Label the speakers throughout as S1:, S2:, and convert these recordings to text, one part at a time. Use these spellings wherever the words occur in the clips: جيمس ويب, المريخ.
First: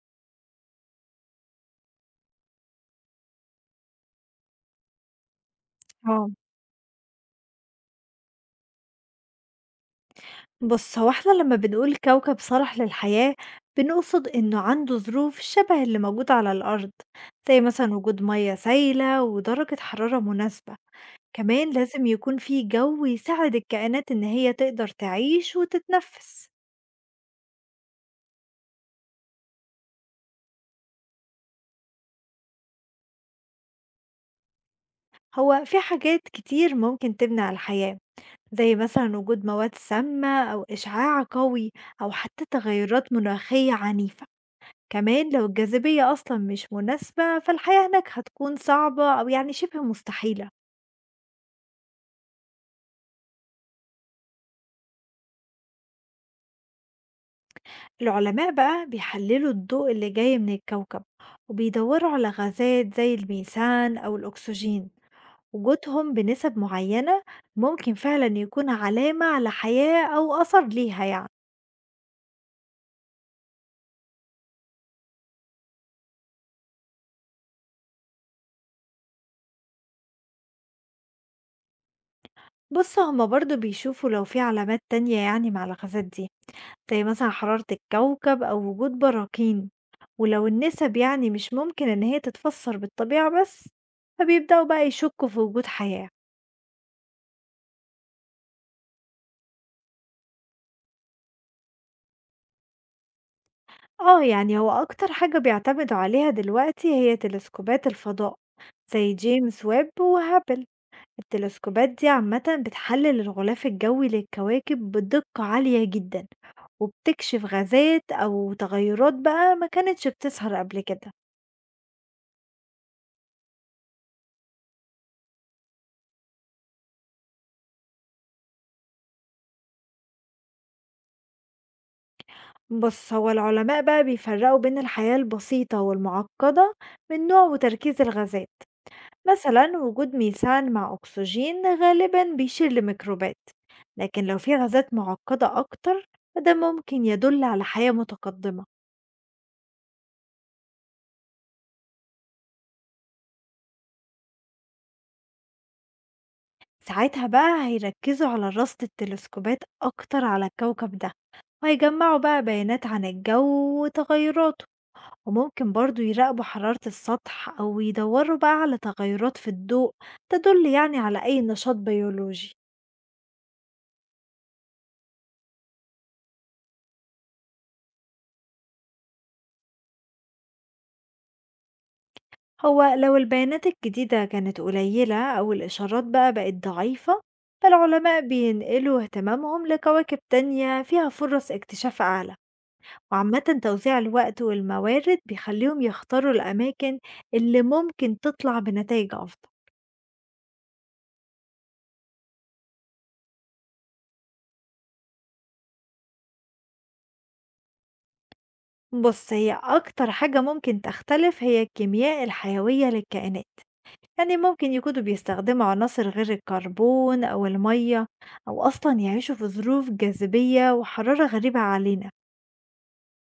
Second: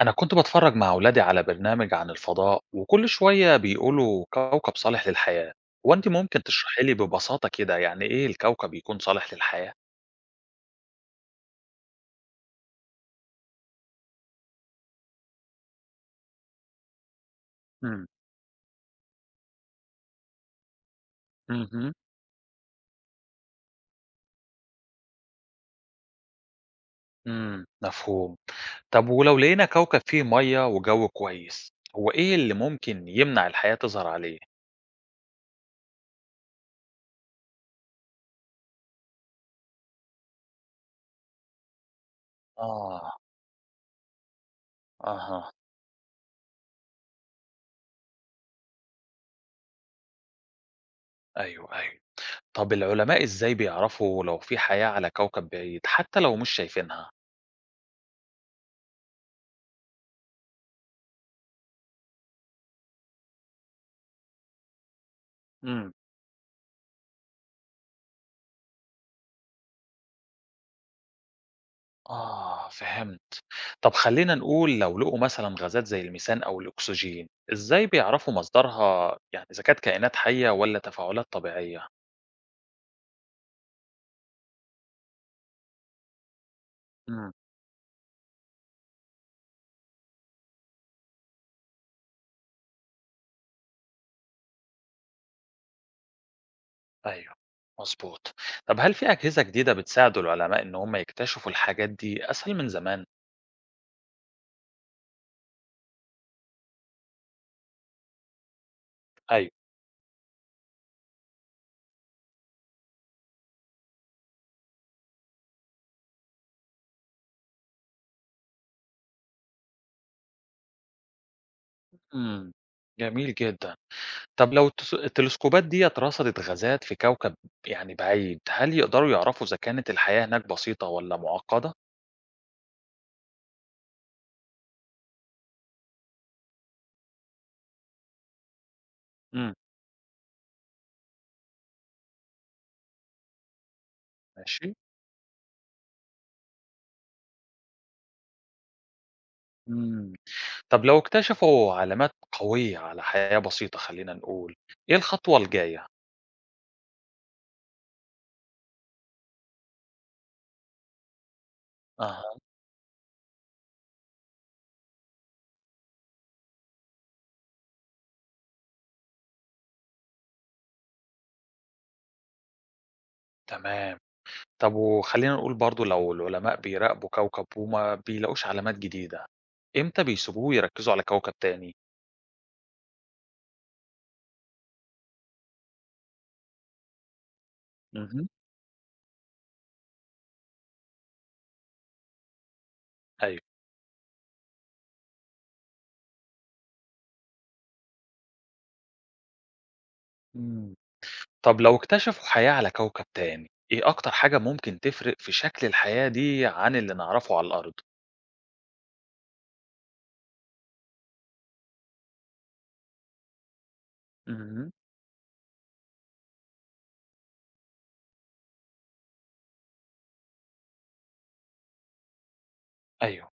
S1: أنا كنت بتفرج مع أولادي على برنامج عن الفضاء وكل شوية بيقولوا كوكب صالح للحياة. هو أنت
S2: آه،
S1: ممكن تشرحي لي ببساطة كده يعني إيه الكوكب يكون صالح للحياة؟
S2: بُص هو إحنا لمّا بنقول كوكب صلح للحياة، بنقصد إنه عنده ظروف شبه اللي موجودة على الأرض، زي مثلًا
S1: امم.
S2: وجود مَيَّة سايلة ودرجة حرارة مناسبة، كمان
S1: امم.
S2: لازم يكون في جو يساعد الكائنات إن هي تقدر تعيش وتتنفس.
S1: مفهوم. طب ولو لقينا كوكب فيه مية وجو كويس هو إيه اللي ممكن يمنع الحياة تظهر عليه؟
S2: هو في حاجات كتير ممكن تمنع الحياة، زي مثلًا وجود مواد سامة أو إشعاع قوي أو حتى
S1: آه.
S2: تغيرات مناخية عنيفة. كمان لو
S1: أها.
S2: الجاذبية أصلا مش مناسبة فالحياة هناك هتكون صعبة أو يعني شبه مستحيلة.
S1: أيوه، أيوه. طب العلماء إزاي بيعرفوا لو في حياة على كوكب بعيد حتى لو مش شايفينها؟
S2: العلماء بقى بيحللوا الضوء اللي جاي من الكوكب وبيدوروا على غازات زي الميثان أو الأكسجين، وجودهم بنسب معينة ممكن فعلا يكون علامة على حياة أو أثر ليها يعني.
S1: آه، فهمت. طب خلينا نقول لو لقوا مثلا غازات زي الميثان أو الأكسجين إزاي بيعرفوا مصدرها يعني إذا كانت كائنات حية ولا تفاعلات طبيعية؟
S2: بص هما برضو بيشوفوا لو في علامات تانية يعني مع الغازات دي، زي مثلًا
S1: امم.
S2: حرارة الكوكب أو وجود براكين، ولو النسب يعني مش ممكن إن هي تتفسر بالطبيعة بس، فبيبدأوا بقى يشكوا في وجود حياة.
S1: أيوه. مظبوط. طب هل في أجهزة جديدة بتساعد العلماء إن هم يكتشفوا الحاجات دي أسهل من زمان؟
S2: آه يعني هو أكتر حاجة بيعتمدوا عليها دلوقتي هي تلسكوبات الفضاء زي
S1: أيوه.
S2: جيمس ويب وهابل، التلسكوبات دي عامةً بتحلل الغلاف الجوي للكواكب بدقة عالية جدًا، وبتكشف غازات أو تغيرات بقى ما كانتش بتظهر قبل كده.
S1: امم. جميل جدا. طب لو التلسكوبات ديت رصدت غازات في كوكب يعني بعيد هل يقدروا يعرفوا إذا كانت الحياة هناك بسيطة ولا معقدة؟
S2: بُص، هو العلماء بقى بيفرّقوا بين الحياة البسيطة والمُعقّدة من نوع وتركيز الغازات،
S1: امم.
S2: مثلًا وجود ميثان مع أكسجين غالبًا بيشير لميكروبات، لكن لو في
S1: ماشي.
S2: غازات مُعقّدة أكتر فده ممكن يدُل على حياة متقدمة،
S1: امم. طب لو اكتشفوا علامات قوية على حياة بسيطة خلينا نقول، إيه الخطوة الجاية؟
S2: ساعتها بقى هيركّزوا على رصد التلسكوبات أكتر على الكوكب ده، وهيجمّعوا
S1: أها،
S2: بقى بيانات عن الجو وتغيراته. وممكن برضو يراقبوا حرارة السطح أو يدوروا بقى على تغيرات في الضوء تدل يعني على أي نشاط بيولوجي.
S1: تمام. طب وخلينا نقول برضه لو العلماء بيراقبوا كوكب وما بيلاقوش علامات جديدة، إمتى بيسيبوه ويركزوا على كوكب تاني؟
S2: هو لو البيانات الجديدة كانت قليلة أو الإشارات بقى بقت ضعيفة فالعلماء
S1: اهم،
S2: بينقلوا اهتمامهم لكواكب تانية فيها فرص اكتشاف أعلى،
S1: أيوه.
S2: وعامة توزيع الوقت والموارد بيخليهم يختاروا الأماكن اللي ممكن تطلع بنتائج أفضل.
S1: إمم. طب لو اكتشفوا حياة على كوكب تاني، إيه أكتر حاجة ممكن تفرق في شكل الحياة دي عن اللي نعرفه على الأرض؟
S2: بص هي أكتر حاجة ممكن تختلف هي الكيمياء الحيوية للكائنات، يعني
S1: اهم،
S2: ممكن يكونوا بيستخدموا عناصر غير الكربون أو المية أو أصلا يعيشوا في ظروف جاذبية وحرارة غريبة علينا.
S1: أيوه.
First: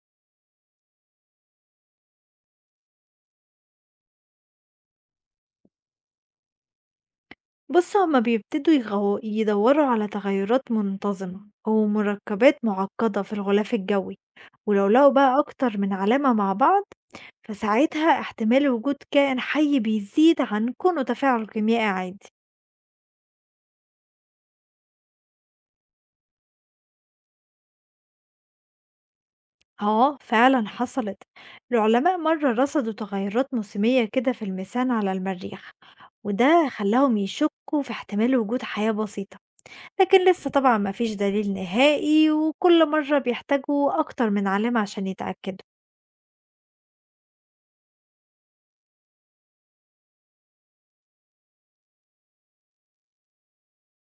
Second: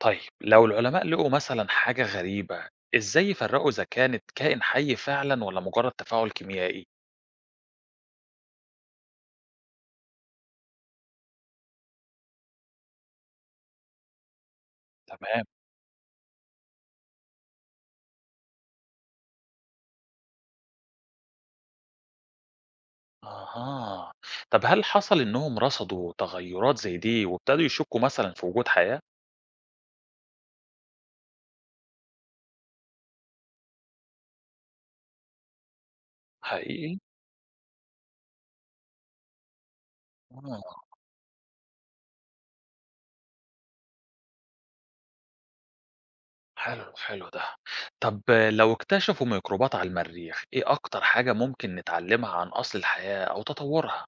S1: طيب لو العلماء لقوا مثلا حاجة غريبة ازاي يفرقوا اذا كانت كائن حي فعلا ولا مجرد تفاعل كيميائي؟
S2: بص هما بيبتدوا يدوروا على تغيرات منتظمة أو مركبات معقدة في الغلاف الجوي، ولو لقوا بقى
S1: تمام.
S2: أكتر من علامة مع بعض فساعتها احتمال وجود كائن حي بيزيد عن كونه تفاعل كيميائي عادي.
S1: اها. طب هل حصل انهم رصدوا تغيرات زي دي وابتدوا يشكوا مثلا في وجود حياة؟
S2: اه فعلا حصلت، العلماء مرة رصدوا تغيرات موسمية كده في الميثان على المريخ، وده
S1: حقيقي.
S2: خلاهم يشكوا في احتمال وجود حياة بسيطة، لكن لسه
S1: آه.
S2: طبعا مفيش دليل نهائي وكل مرة بيحتاجوا أكتر من علامة عشان يتأكدوا.
S1: حلو حلو ده. طب لو اكتشفوا ميكروبات على المريخ ايه اكتر حاجة ممكن نتعلمها عن اصل الحياة او تطورها؟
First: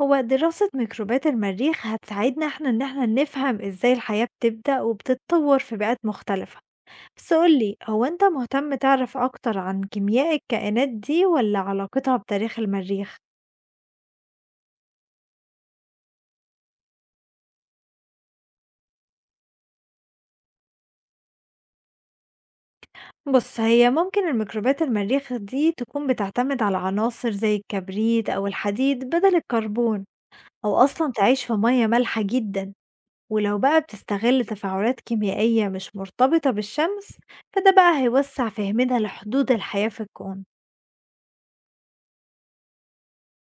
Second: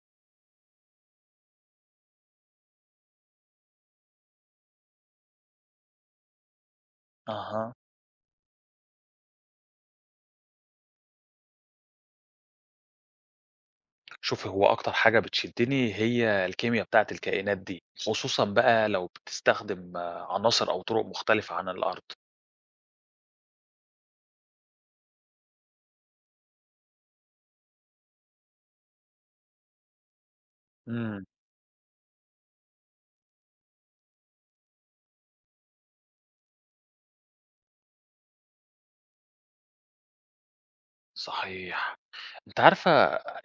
S2: هو دراسة ميكروبات المريخ هتساعدنا احنا ان احنا نفهم ازاي الحياة بتبدأ وبتتطور في بيئات مختلفة. بس
S1: اها،
S2: قولي هو انت مهتم تعرف اكتر عن كيمياء الكائنات دي ولا علاقتها بتاريخ المريخ؟
S1: شوفي هو أكتر حاجة بتشدني هي الكيميا بتاعة الكائنات دي، خصوصًا بقى لو بتستخدم عناصر أو طرق مختلفة عن الأرض.
S2: بص هي ممكن الميكروبات المريخ دي تكون بتعتمد على عناصر زي الكبريت أو الحديد بدل الكربون أو أصلًا
S1: إمم،
S2: تعيش في مَيّة مالحة جدًا، ولو بقى بتستغل تفاعلات كيميائية مش مرتبطة بالشمس، فده بقى هيوسّع فهمنا لحدود الحياة في الكون.
S1: صحيح. أنتِ عارفة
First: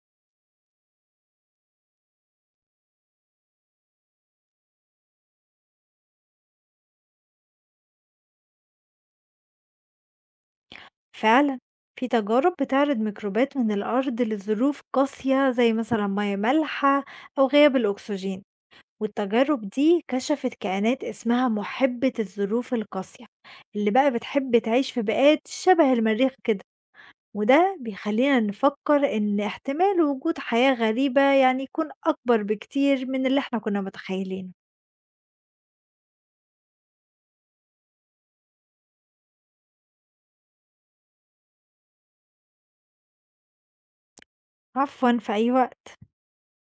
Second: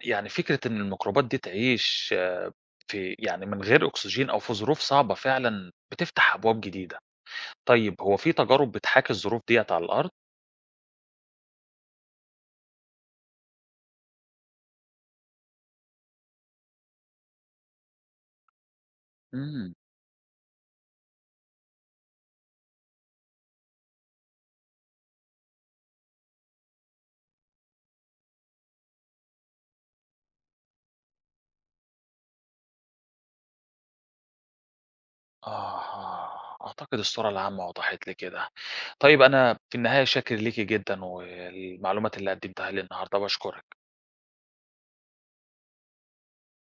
S1: يعني فكرة إن الميكروبات دي تعيش في يعني من غير أكسجين أو في ظروف صعبة فعلًا بتفتح أبواب جديدة. طيب هو في تجارب بتحاكي الظروف ديّة على الأرض؟
S2: فعلًا في تجارب بتعرض ميكروبات من الأرض لظروف قاسية زي مثلًا مَيّة مالحة أو غياب الأكسجين، والتجارب
S1: إمم،
S2: دي كشفت كائنات اسمها مُحبّة الظروف القاسية، اللي بقى بتحب تعيش في بيئات شبه المريخ كده. وده بيخلّينا نفكّر إن احتمال وجود حياة غريبة يعني يكون أكبر بكتير من اللي إحنا كنا متخيّلينه.
S1: آه، أعتقد الصورة العامة وضحت لي كده. طيب أنا في النهاية شاكر ليكِ جدًا، والمعلومات اللي قدمتيها لي النهارده، باشكرِك.
S2: عفوًا، في أي وقت.